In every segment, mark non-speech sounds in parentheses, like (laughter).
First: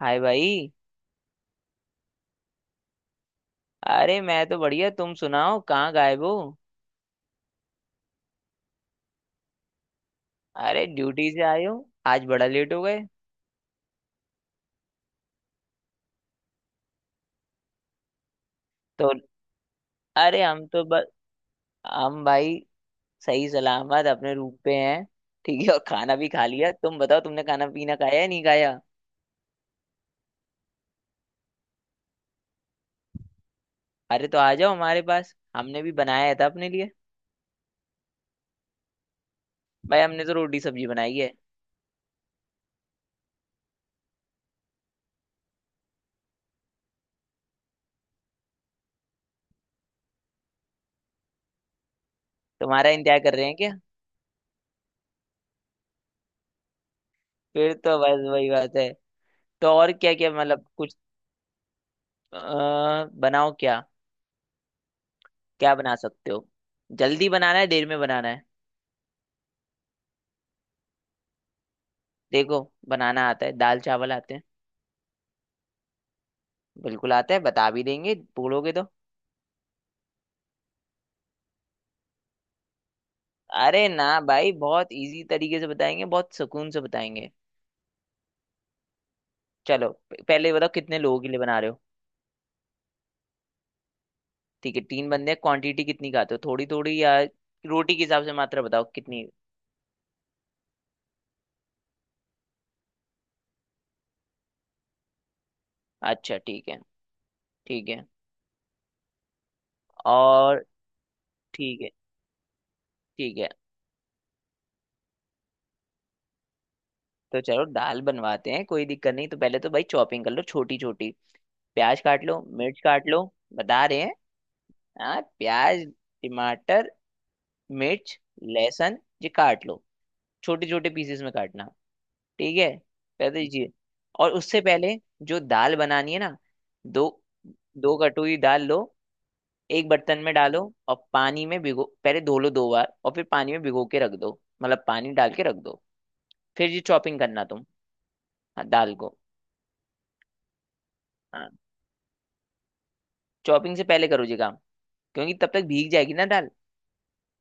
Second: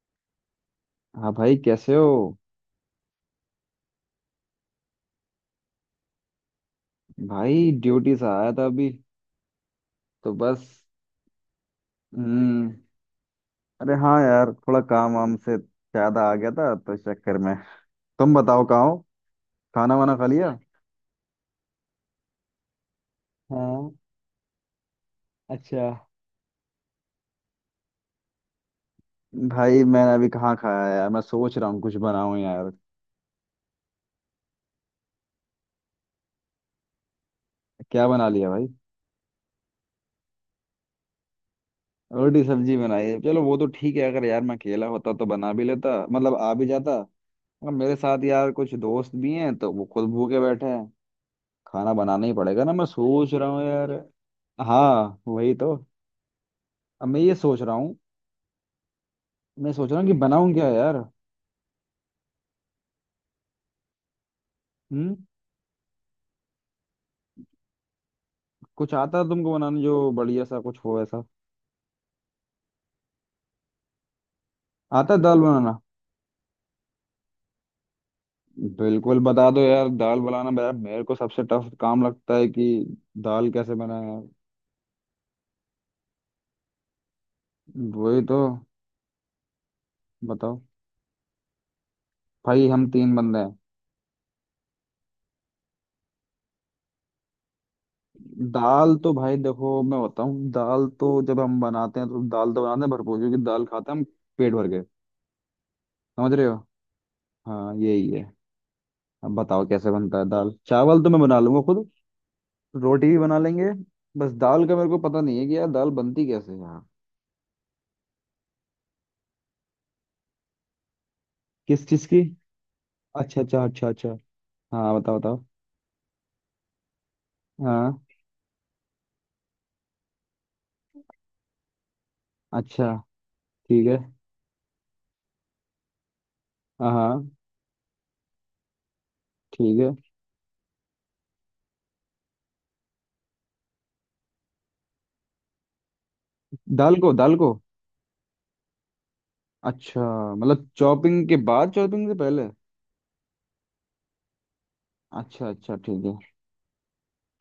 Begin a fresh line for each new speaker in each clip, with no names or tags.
हाय भाई।
हाँ भाई, कैसे हो?
अरे मैं तो बढ़िया, तुम सुनाओ कहाँ गायब हो।
भाई ड्यूटी से आया था अभी, तो बस।
अरे ड्यूटी से आए हो, आज बड़ा
हम्म।
लेट हो गए।
अरे हाँ यार, थोड़ा काम वाम से ज्यादा आ गया था, तो इस चक्कर में। तुम बताओ कहाँ हो?
तो
खाना वाना खा
अरे
लिया?
हम तो बस, हम भाई सही
हाँ।
सलामत अपने रूम पे हैं। ठीक है, और
अच्छा।
खाना भी खा लिया? तुम बताओ, तुमने खाना पीना खाया या नहीं खाया।
भाई मैंने अभी कहाँ खाया यार, मैं सोच रहा हूँ कुछ बनाऊं यार।
अरे तो आ जाओ हमारे पास, हमने भी बनाया था अपने लिए।
क्या बना लिया भाई?
भाई, हमने तो रोटी सब्जी बनाई है।
रोटी सब्जी बनाई है, चलो वो तो ठीक है। अगर यार मैं अकेला होता तो बना भी लेता, मतलब आ भी जाता, मगर मेरे साथ यार कुछ दोस्त भी हैं तो वो खुद भूखे बैठे हैं। खाना बनाना ही पड़ेगा ना, मैं
तुम्हारा इंतजार
सोच
कर रहे
रहा
हैं
हूँ
क्या?
यार। हाँ वही तो। अब मैं ये सोच
फिर
रहा हूँ।
तो बस वही बात है। तो
मैं सोच
और
रहा हूँ कि
क्या क्या,
बनाऊँ
मतलब
क्या
कुछ।
यार।
अ, बनाओ क्या?
हम्म।
क्या बना सकते हो? जल्दी बनाना है, देर में बनाना है?
कुछ आता है तुमको बनाने जो बढ़िया सा कुछ हो ऐसा?
देखो, बनाना आता है, दाल चावल आते हैं।
आता है दाल बनाना?
बिल्कुल आता है, बता भी देंगे बोलोगे तो।
बिल्कुल बता दो यार, दाल बनाना यार मेरे को सबसे टफ काम लगता है कि दाल कैसे
अरे
बनाए
ना
यार।
भाई, बहुत इजी तरीके से बताएंगे, बहुत सुकून से बताएंगे।
वही तो।
चलो, पहले ये
बताओ,
बताओ कितने लोगों के लिए बना रहे हो।
भाई हम तीन बंदे हैं।
ठीक है, तीन बंदे क्वांटिटी कितनी खाते हो, थोड़ी थोड़ी या? रोटी के हिसाब से मात्रा बताओ
दाल तो
कितनी।
भाई देखो मैं बताऊँ, दाल तो जब हम बनाते हैं तो दाल तो बनाते हैं भरपूर, क्योंकि दाल खाते हैं हम पेट भर के। समझ
अच्छा
रहे हो?
ठीक है।
हाँ
ठीक है।
यही है। अब बताओ कैसे बनता है। दाल
और
चावल तो मैं बना लूंगा
ठीक
खुद,
है।
रोटी भी बना
ठीक है।
लेंगे। बस दाल का मेरे को पता नहीं है कि यार दाल बनती कैसे है यहाँ।
तो चलो दाल बनवाते हैं, कोई दिक्कत नहीं। तो पहले तो भाई चॉपिंग कर लो छोटी छोटी।
किस
प्याज
चीज की?
काट लो, मिर्च काट लो।
अच्छा अच्छा
बता
अच्छा
रहे
अच्छा।
हैं।
हाँ बताओ
हाँ,
बताओ।
प्याज, टमाटर,
हाँ।
मिर्च, लहसुन ये काट लो। छोटे छोटे पीसेस में काटना। ठीक है।
अच्छा
पहले ये।
ठीक है।
और उससे पहले जो दाल बनानी है ना,
हाँ
दो
हाँ,
दो कटोरी दाल लो।
ठीक
एक
है।
बर्तन में डालो। और पानी में भिगो, पहले धो लो दो बार, और फिर पानी में भिगो के रख दो, मतलब पानी डाल के रख दो। फिर ये
दाल को?
चॉपिंग
दाल
करना
को
तुम। हाँ, दाल को।
अच्छा, मतलब चॉपिंग के
हाँ,
बाद? चॉपिंग से पहले?
चॉपिंग से पहले करो ये काम, क्योंकि
अच्छा
तब तक
अच्छा
भीग
ठीक
जाएगी
है।
ना दाल।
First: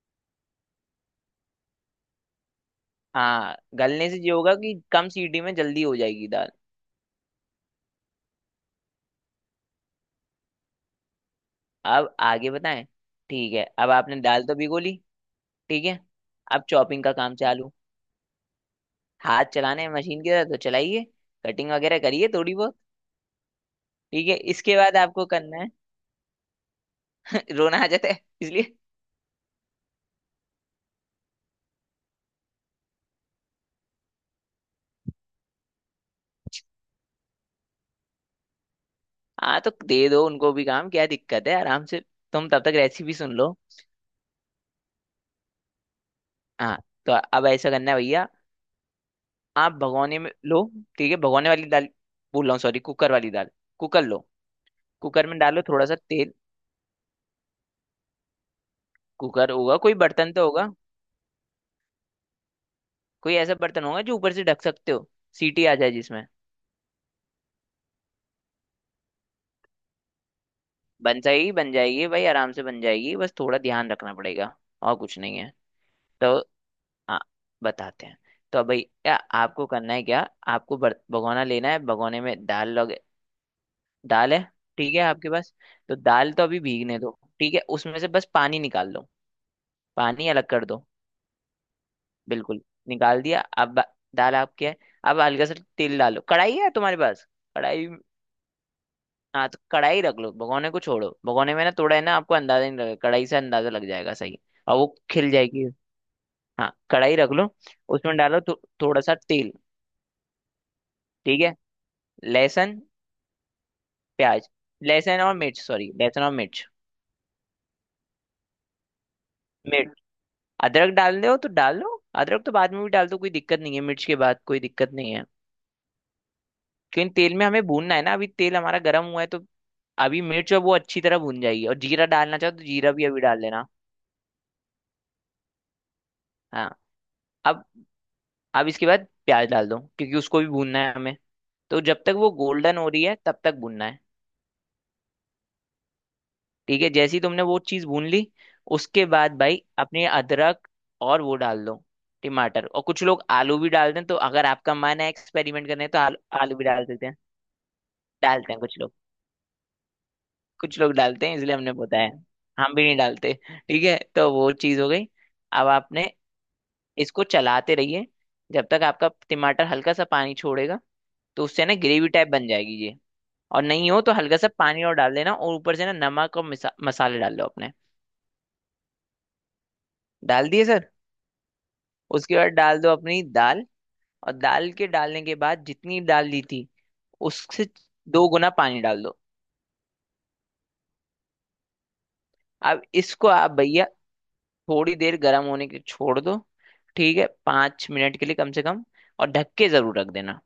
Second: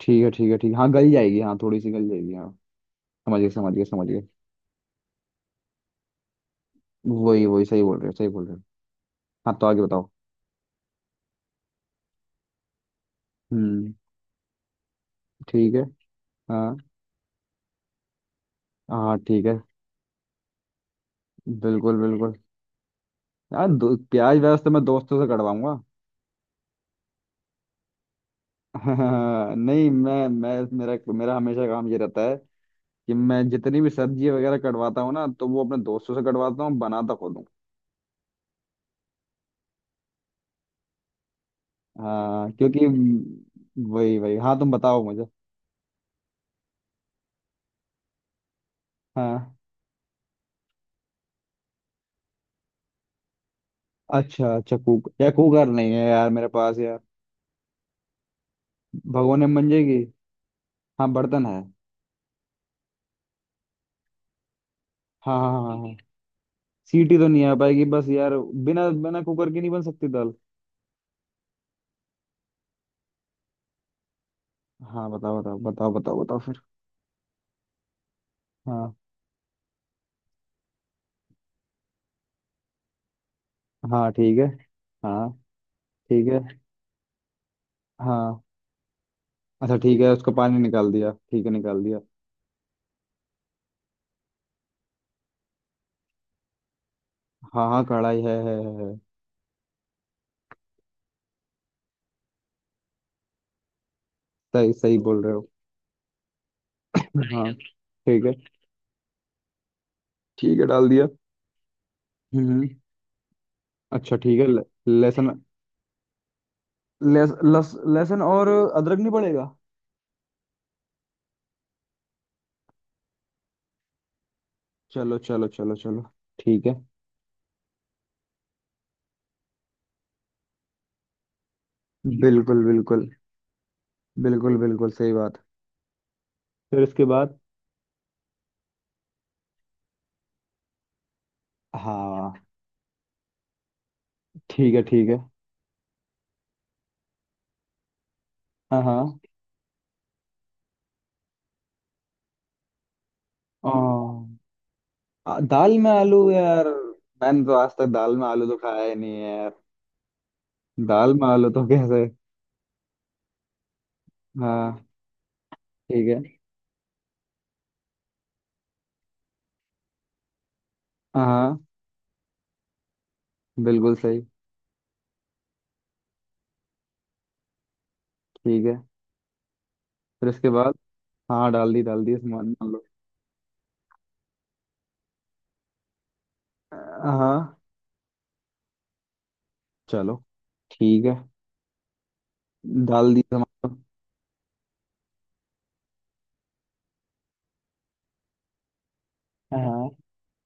ठीक है ठीक है ठीक है, हाँ गल जाएगी, हाँ थोड़ी सी गल जाएगी हाँ। समझ गए
हाँ,
समझ गए समझ
गलने से
गए।
ये होगा कि कम सीटी में जल्दी हो जाएगी दाल।
वही वही, सही बोल रहे हो सही बोल रहे हो। हाँ तो आगे बताओ।
अब आगे बताएं। ठीक है, अब
हम्म।
आपने दाल तो भिगो ली।
ठीक है।
ठीक है, अब
हाँ।
चॉपिंग का काम चालू।
हाँ ठीक
हाथ
है।
चलाने हैं मशीन के, तो चलाइए, कटिंग
बिल्कुल
वगैरह करिए
बिल्कुल।
थोड़ी बहुत।
यार
ठीक है,
प्याज व्याज तो
इसके
मैं
बाद
दोस्तों
आपको
से
करना है।
कटवाऊंगा।
(laughs) रोना आ जाता है इसलिए।
(laughs) हाँ, नहीं मैं, मेरा मेरा हमेशा काम ये रहता है कि मैं जितनी भी सब्जी वगैरह कटवाता हूँ ना, तो वो अपने दोस्तों से कटवाता हूँ, बनाता खुद हूँ।
हाँ, तो दे दो उनको भी काम, क्या दिक्कत है, आराम से। तुम
हाँ
तब तक
क्योंकि
रेसिपी सुन लो।
वही वही, हाँ तुम बताओ मुझे।
हाँ, तो अब ऐसा करना है भैया।
हाँ।
आप भगोने में लो, ठीक है भगोने वाली दाल बोल रहा हूँ, सॉरी कुकर वाली दाल। कुकर लो।
अच्छा अच्छा, कुक
कुकर
या
में डालो
कुकर
थोड़ा
नहीं
सा
है यार
तेल।
मेरे पास यार। भगोने
कुकर
में बन
होगा, कोई
जाएगी?
बर्तन तो होगा।
हाँ बर्तन है।
कोई ऐसा बर्तन होगा जो ऊपर से ढक सकते हो,
हाँ हाँ
सीटी आ
हाँ
जाए
हाँ।
जिसमें।
सीटी तो नहीं आ पाएगी बस यार, बिना बिना कुकर के नहीं बन सकती दाल?
बन जाएगी, बन जाएगी भाई, आराम से बन जाएगी, बस थोड़ा ध्यान रखना पड़ेगा। और
हाँ
कुछ नहीं
बताओ
है।
बताओ बताओ बताओ
तो
बताओ फिर।
आ, बताते हैं। तो अब भाई
हाँ।
क्या आपको करना है क्या? आपको भगोना लेना है, भगोने में दाल लग
हाँ
दाल
ठीक
है,
है।
ठीक है
हाँ
आपके पास। तो
ठीक
दाल
है।
तो अभी भीगने दो, ठीक है उसमें से बस
हाँ
पानी निकाल दो,
अच्छा ठीक है,
पानी
उसको
अलग
पानी
कर दो,
निकाल दिया, ठीक है निकाल दिया।
बिल्कुल निकाल दिया। अब दाल आपकी है। अब हल्का सा तेल डालो, कढ़ाई है तुम्हारे पास?
हाँ हाँ
कढ़ाई।
कढ़ाई है, है है।
हाँ, तो कढ़ाई रख लो, भगोने को छोड़ो, भगोने में ना थोड़ा है ना, आपको अंदाजा नहीं लगेगा, कढ़ाई से अंदाजा लग जाएगा सही,
सही
और वो
सही बोल
खिल
रहे हो।
जाएगी। हाँ, कढ़ाई रख
हाँ
लो। उसमें
ठीक है।
डालो थोड़ा सा तेल।
ठीक है डाल दिया।
ठीक है,
हम्म हम्म।
लहसुन,
अच्छा ठीक है,
प्याज, लहसुन
लहसुन।
और मिर्च, सॉरी लहसुन और मिर्च।
लहस, लहस, लहसुन और अदरक नहीं पड़ेगा?
मिर्च। अदरक डाल दो तो डाल लो, अदरक तो बाद में भी डाल दो, कोई दिक्कत नहीं है, मिर्च के बाद कोई दिक्कत नहीं
चलो
है।
चलो चलो चलो। ठीक है।
क्योंकि तेल में हमें भूनना है ना, अभी तेल हमारा गर्म हुआ है तो अभी मिर्च और वो अच्छी तरह भून जाएगी, और जीरा डालना चाहो
बिल्कुल
तो जीरा भी
बिल्कुल।
अभी डाल देना।
बिल्कुल बिल्कुल सही बात।
हाँ।
फिर इसके बाद?
अब, इसके बाद प्याज डाल दो, क्योंकि उसको भी भूनना है हमें, तो जब तक वो
हाँ
गोल्डन हो रही है तब तक भूनना है।
ठीक है ठीक है।
ठीक है, जैसे ही तुमने वो चीज़ भून ली,
हाँ
उसके
हाँ।
बाद भाई अपने अदरक और वो डाल दो, टमाटर। और कुछ लोग आलू भी डाल दें, तो अगर आपका मन है एक्सपेरिमेंट
दाल
करने,
में
तो आलू
आलू
आलू भी
यार?
डाल सकते हैं।
मैंने तो आज तक दाल में आलू
डालते
तो
हैं कुछ
खाया
लोग,
ही नहीं है यार।
कुछ लोग
दाल में
डालते हैं
आलू
इसलिए
तो
हमने
कैसे।
बताया। हम भी नहीं डालते। ठीक है, तो वो
हाँ।
चीज़ हो गई। अब आपने
ठीक है।
इसको चलाते रहिए, जब तक आपका टमाटर हल्का सा पानी छोड़ेगा, तो
हाँ।
उससे ना ग्रेवी टाइप बन जाएगी ये। और नहीं
बिल्कुल
हो तो
सही।
हल्का सा पानी और डाल देना, और ऊपर से ना नमक और मसाले डाल दो अपने।
ठीक है। फिर उसके
डाल दिए
बाद?
सर।
हाँ डाल दी डाल दी,
उसके
सामान
बाद
मान
डाल
लो।
दो अपनी दाल, और दाल के डालने के बाद जितनी डाल दी थी,
हाँ।
उससे दो गुना पानी डाल दो।
चलो ठीक है।
अब
डाल दी
इसको आप
सामान लो।
भैया थोड़ी देर गर्म होने के छोड़ दो, ठीक है 5 मिनट के लिए कम से कम, और ढक के
हाँ।
जरूर रख देना।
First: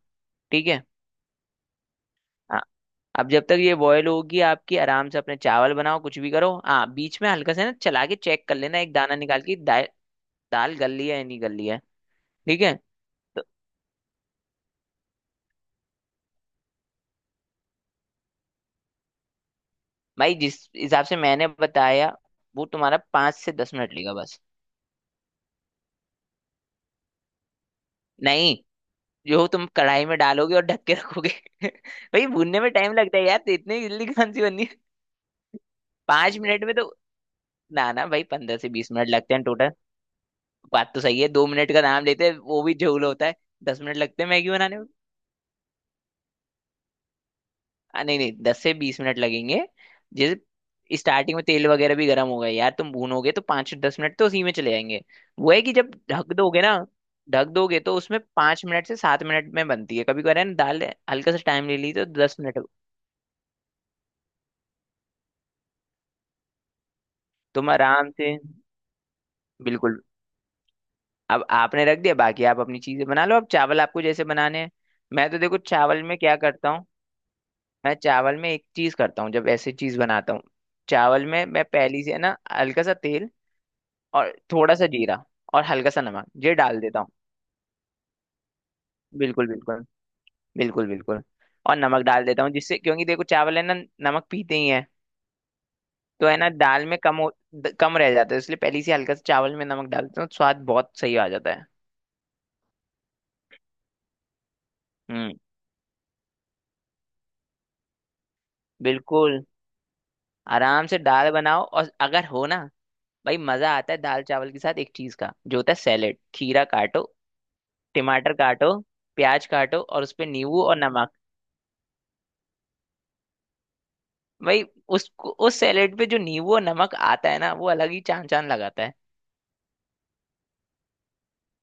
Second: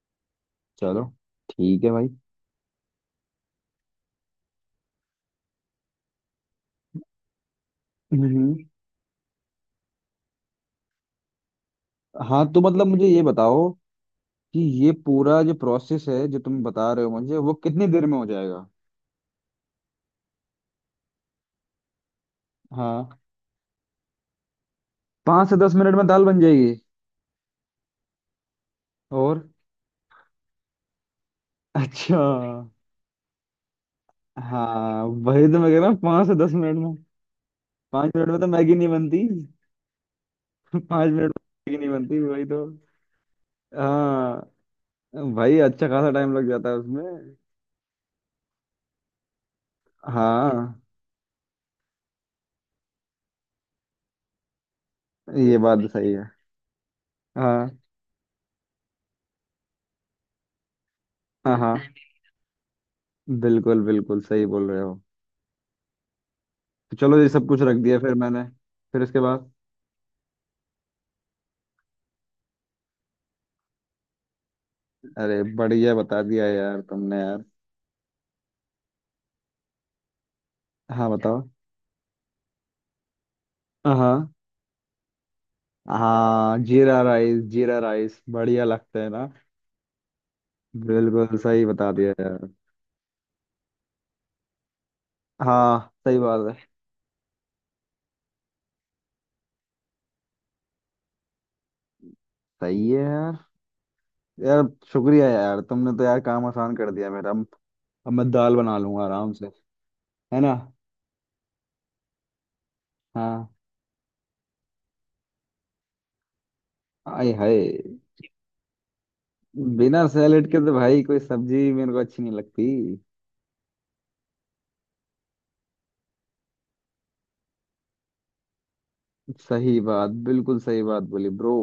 ठीक है।
चलो ठीक है भाई।
हाँ, अब जब तक ये बॉयल होगी आपकी, आराम से अपने चावल बनाओ, कुछ भी करो। हाँ, बीच में हल्का सा ना चला के चेक कर
हम्म।
लेना, एक दाना निकाल के दाल गल रही है या नहीं गल रही है।
हाँ तो
ठीक है
मतलब मुझे ये बताओ कि ये पूरा जो प्रोसेस है जो तुम बता रहे हो मुझे, वो कितनी देर में हो जाएगा?
भाई, जिस हिसाब से मैंने बताया, वो तुम्हारा
हाँ।
5 से 10 मिनट लेगा बस।
पाँच से दस मिनट में दाल बन जाएगी?
नहीं, जो
और?
तुम कढ़ाई में डालोगे और ढक के रखोगे। (laughs)
अच्छा।
भाई, भूनने में टाइम लगता है यार, तो इतनी जल्दी कौन सी बननी है
हाँ वही तो मैं कह रहा हूँ, पाँच से
पांच
दस
मिनट में
मिनट में
तो। ना ना
पाँच
भाई,
मिनट में तो
पंद्रह से
मैगी नहीं
बीस मिनट
बनती।
लगते हैं टोटल।
(laughs)
बात तो
पाँच
सही है,
मिनट
2 मिनट
में
का
नहीं
नाम
बनती,
लेते हैं
वही
वो
तो।
भी झोल होता है। 10 मिनट लगते हैं मैगी
हाँ
बनाने।
भाई, अच्छा खासा टाइम लग जाता है उसमें।
नहीं नहीं, 10 से 20 मिनट लगेंगे।
हाँ
जैसे स्टार्टिंग में तेल वगैरह भी गर्म होगा यार, तुम भूनोगे तो 5-10 मिनट तो उसी में चले जाएंगे। वो
ये
है कि
बात
जब
सही है।
ढक दोगे ना, ढक
हाँ
दोगे तो उसमें 5 मिनट से 7 मिनट में बनती है, कभी कभी ना दाल। हल्का सा
हाँ।
टाइम
हाँ
ले ली तो 10 मिनट।
बिल्कुल बिल्कुल सही बोल रहे हो। तो चलो ये सब कुछ
तुम
रख दिया
आराम
फिर
से,
मैंने, फिर उसके बाद?
बिल्कुल। अब आपने रख दिया, बाकी आप अपनी चीजें बना लो, अब चावल आपको जैसे बनाने हैं। मैं तो
अरे
देखो
बढ़िया
चावल में
बता
क्या
दिया
करता
यार
हूँ,
तुमने यार।
मैं चावल में एक चीज करता हूँ जब ऐसी चीज बनाता हूँ।
हाँ
चावल
बताओ।
में मैं पहली से ना हल्का सा तेल
हाँ हाँ।
और थोड़ा सा जीरा और हल्का सा नमक ये
हाँ,
डाल देता
जीरा
हूँ।
राइस! जीरा राइस बढ़िया लगता है ना।
बिल्कुल बिल्कुल। बिल्कुल बिल्कुल।
बिल्कुल सही
और
बता
नमक
दिया
डाल देता
यार।
हूँ जिससे, क्योंकि देखो चावल है ना, नमक पीते ही हैं,
हाँ सही
तो है
बात
ना
है।
दाल में कम हो कम रह जाता है, इसलिए पहले ही से हल्का सा चावल में नमक डालते हैं, स्वाद बहुत सही आ जाता है।
सही है यार। यार शुक्रिया
हम्म।
यार, तुमने तो यार काम आसान कर दिया मेरा। अब मैं दाल बना लूंगा आराम
बिल्कुल,
से। है ना?
आराम से दाल बनाओ, और अगर हो ना, भाई
हाँ।
मजा आता है दाल चावल के साथ एक चीज का जो होता है, सैलेड। खीरा काटो,
आय हाय!
टमाटर काटो, प्याज काटो
बिना
और उस पे
सैलेड के
नींबू
तो
और
भाई
नमक।
कोई सब्जी मेरे को अच्छी नहीं लगती।
भाई, उस सैलेड पे जो नींबू और नमक आता है ना, वो अलग ही चांद चांद लगाता है।
सही बात, बिल्कुल सही बात बोली ब्रो।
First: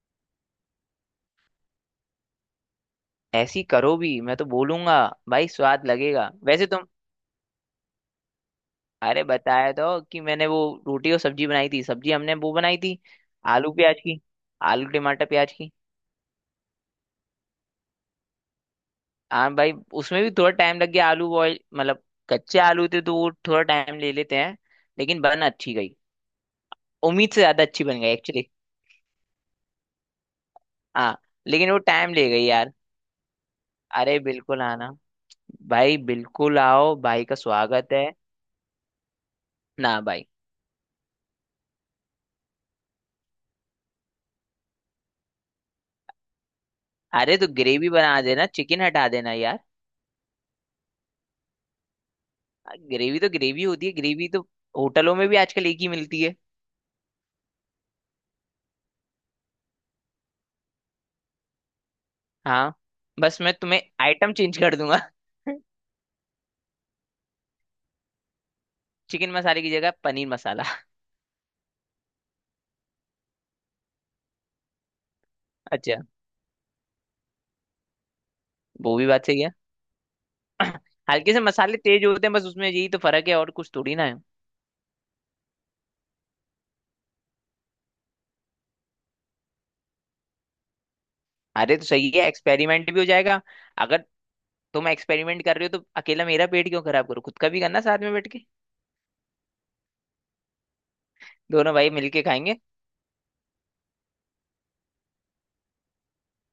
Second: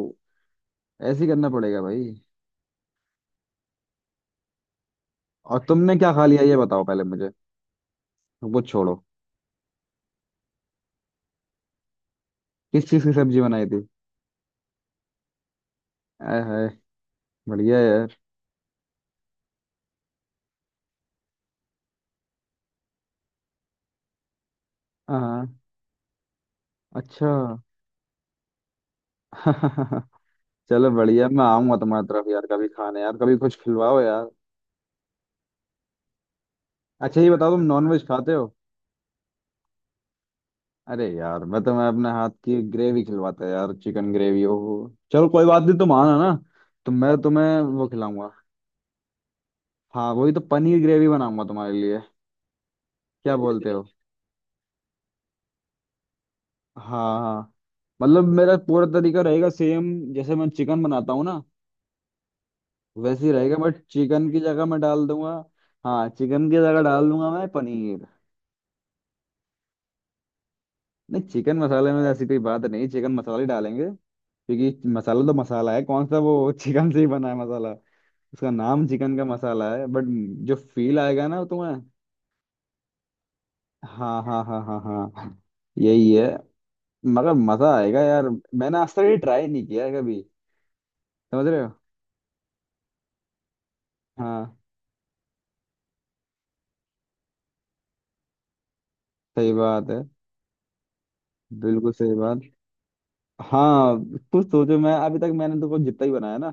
ऐसे ही करना पड़ेगा भाई।
ऐसी करो भी, मैं तो बोलूंगा, भाई
और
स्वाद
तुमने क्या खा
लगेगा
लिया ये
वैसे
बताओ
तुम।
पहले मुझे, वो छोड़ो।
अरे बताया तो, कि मैंने वो रोटी और सब्जी बनाई थी, सब्जी हमने वो बनाई
किस
थी,
चीज़ की सब्जी बनाई
आलू
थी?
प्याज की, आलू टमाटर प्याज की।
आय हाय, बढ़िया यार।
हाँ भाई, उसमें भी थोड़ा टाइम लग गया, आलू बॉयल मतलब, कच्चे आलू थे तो वो थोड़ा टाइम ले लेते हैं, लेकिन बन
हाँ।
अच्छी गई,
अच्छा।
उम्मीद से ज्यादा अच्छी बन गई एक्चुअली।
(laughs) चलो
हाँ,
बढ़िया, मैं
लेकिन
आऊंगा
वो
तुम्हारी
टाइम
तरफ
ले गई
यार कभी
यार।
खाने, यार कभी कुछ खिलवाओ
अरे
यार।
बिल्कुल आना, भाई बिल्कुल आओ,
अच्छा
भाई
ये
का
बताओ, तुम
स्वागत है।
नॉनवेज खाते हो?
ना भाई।
अरे यार, मैं तो मैं अपने हाथ की ग्रेवी खिलवाता यार, चिकन ग्रेवी ओ। चलो कोई बात नहीं, तुम आना ना, तो मैं
अरे तो
तुम्हें वो
ग्रेवी बना
खिलाऊंगा।
देना, चिकन हटा देना यार।
हाँ वही तो, पनीर ग्रेवी बनाऊंगा तुम्हारे लिए।
ग्रेवी तो
क्या
ग्रेवी
बोलते हो?
होती है, ग्रेवी तो होटलों में भी आजकल एक ही मिलती है।
हाँ हाँ। मतलब मेरा पूरा तरीका रहेगा सेम, जैसे मैं चिकन बनाता हूँ ना
हाँ,
वैसे ही
बस मैं
रहेगा, बट
तुम्हें
चिकन
आइटम
की
चेंज
जगह
कर
मैं
दूंगा।
डाल दूंगा।
(laughs)
हाँ चिकन की जगह डाल दूंगा मैं पनीर।
चिकन मसाले की जगह पनीर मसाला।
नहीं चिकन मसाले में ऐसी कोई बात नहीं, चिकन मसाला ही डालेंगे। क्योंकि मसाला तो
(laughs)
मसाला है,
अच्छा,
कौन सा वो (laughs) चिकन से ही बना है मसाला। इसका नाम
वो भी
चिकन का
बात सही है।
मसाला है बट जो फील आएगा
हल्के से
ना तुम्हें।
मसाले तेज होते हैं बस उसमें, यही तो फर्क है, और कुछ थोड़ी ना है।
हाँ हाँ हाँ हाँ हाँ, यही है। मगर मजा आएगा यार, मैंने आज तक ये ट्राई नहीं किया है कभी। समझ रहे हो?
अरे तो सही है, एक्सपेरिमेंट भी हो जाएगा। अगर
हाँ
तुम एक्सपेरिमेंट कर रहे हो, तो अकेला मेरा पेट क्यों खराब करो, खुद का भी करना साथ में बैठ के,
सही बात है,
दोनों भाई
बिल्कुल सही
मिलके
बात।
खाएंगे।
हाँ। कुछ सोचो, मैं अभी तक मैंने तो कुछ जितना ही बनाया ना,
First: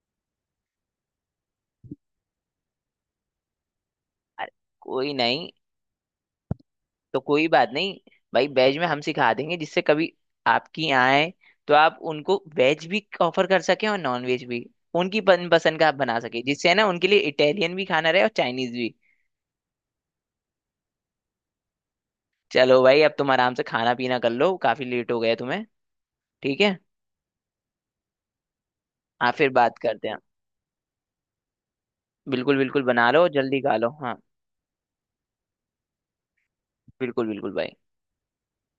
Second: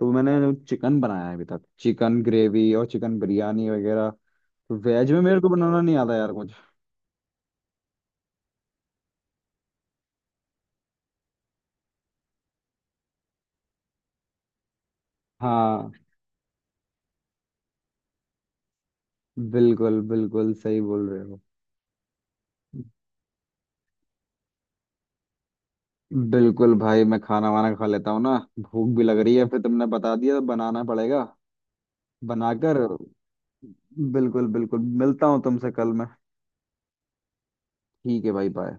तो मैंने चिकन बनाया है अभी तक, चिकन ग्रेवी और चिकन बिरयानी वगैरह।
अरे
वेज
कोई
में मेरे को
नहीं,
बनाना नहीं आता यार कुछ।
तो कोई बात नहीं। भाई, वेज में हम सिखा देंगे, जिससे कभी आपकी आए, तो आप उनको वेज भी ऑफर कर सके और नॉन वेज भी, उनकी पसंद का
हाँ
आप बना सके, जिससे है ना, उनके लिए इटालियन भी खाना रहे और चाइनीज भी।
बिल्कुल बिल्कुल सही बोल रहे हो।
चलो भाई, अब तुम आराम से खाना पीना कर लो, काफी लेट हो गया तुम्हें। ठीक
बिल्कुल
है,
भाई, मैं खाना वाना खा लेता हूँ ना, भूख भी लग
आप
रही है,
फिर
फिर
बात
तुमने
करते
बता
हैं।
दिया तो बनाना पड़ेगा
बिल्कुल बिल्कुल,
बनाकर।
बना लो और जल्दी खा लो, हाँ।
बिल्कुल बिल्कुल, मिलता हूँ तुमसे कल मैं।
बिल्कुल बिल्कुल भाई।
ठीक है भाई, बाय।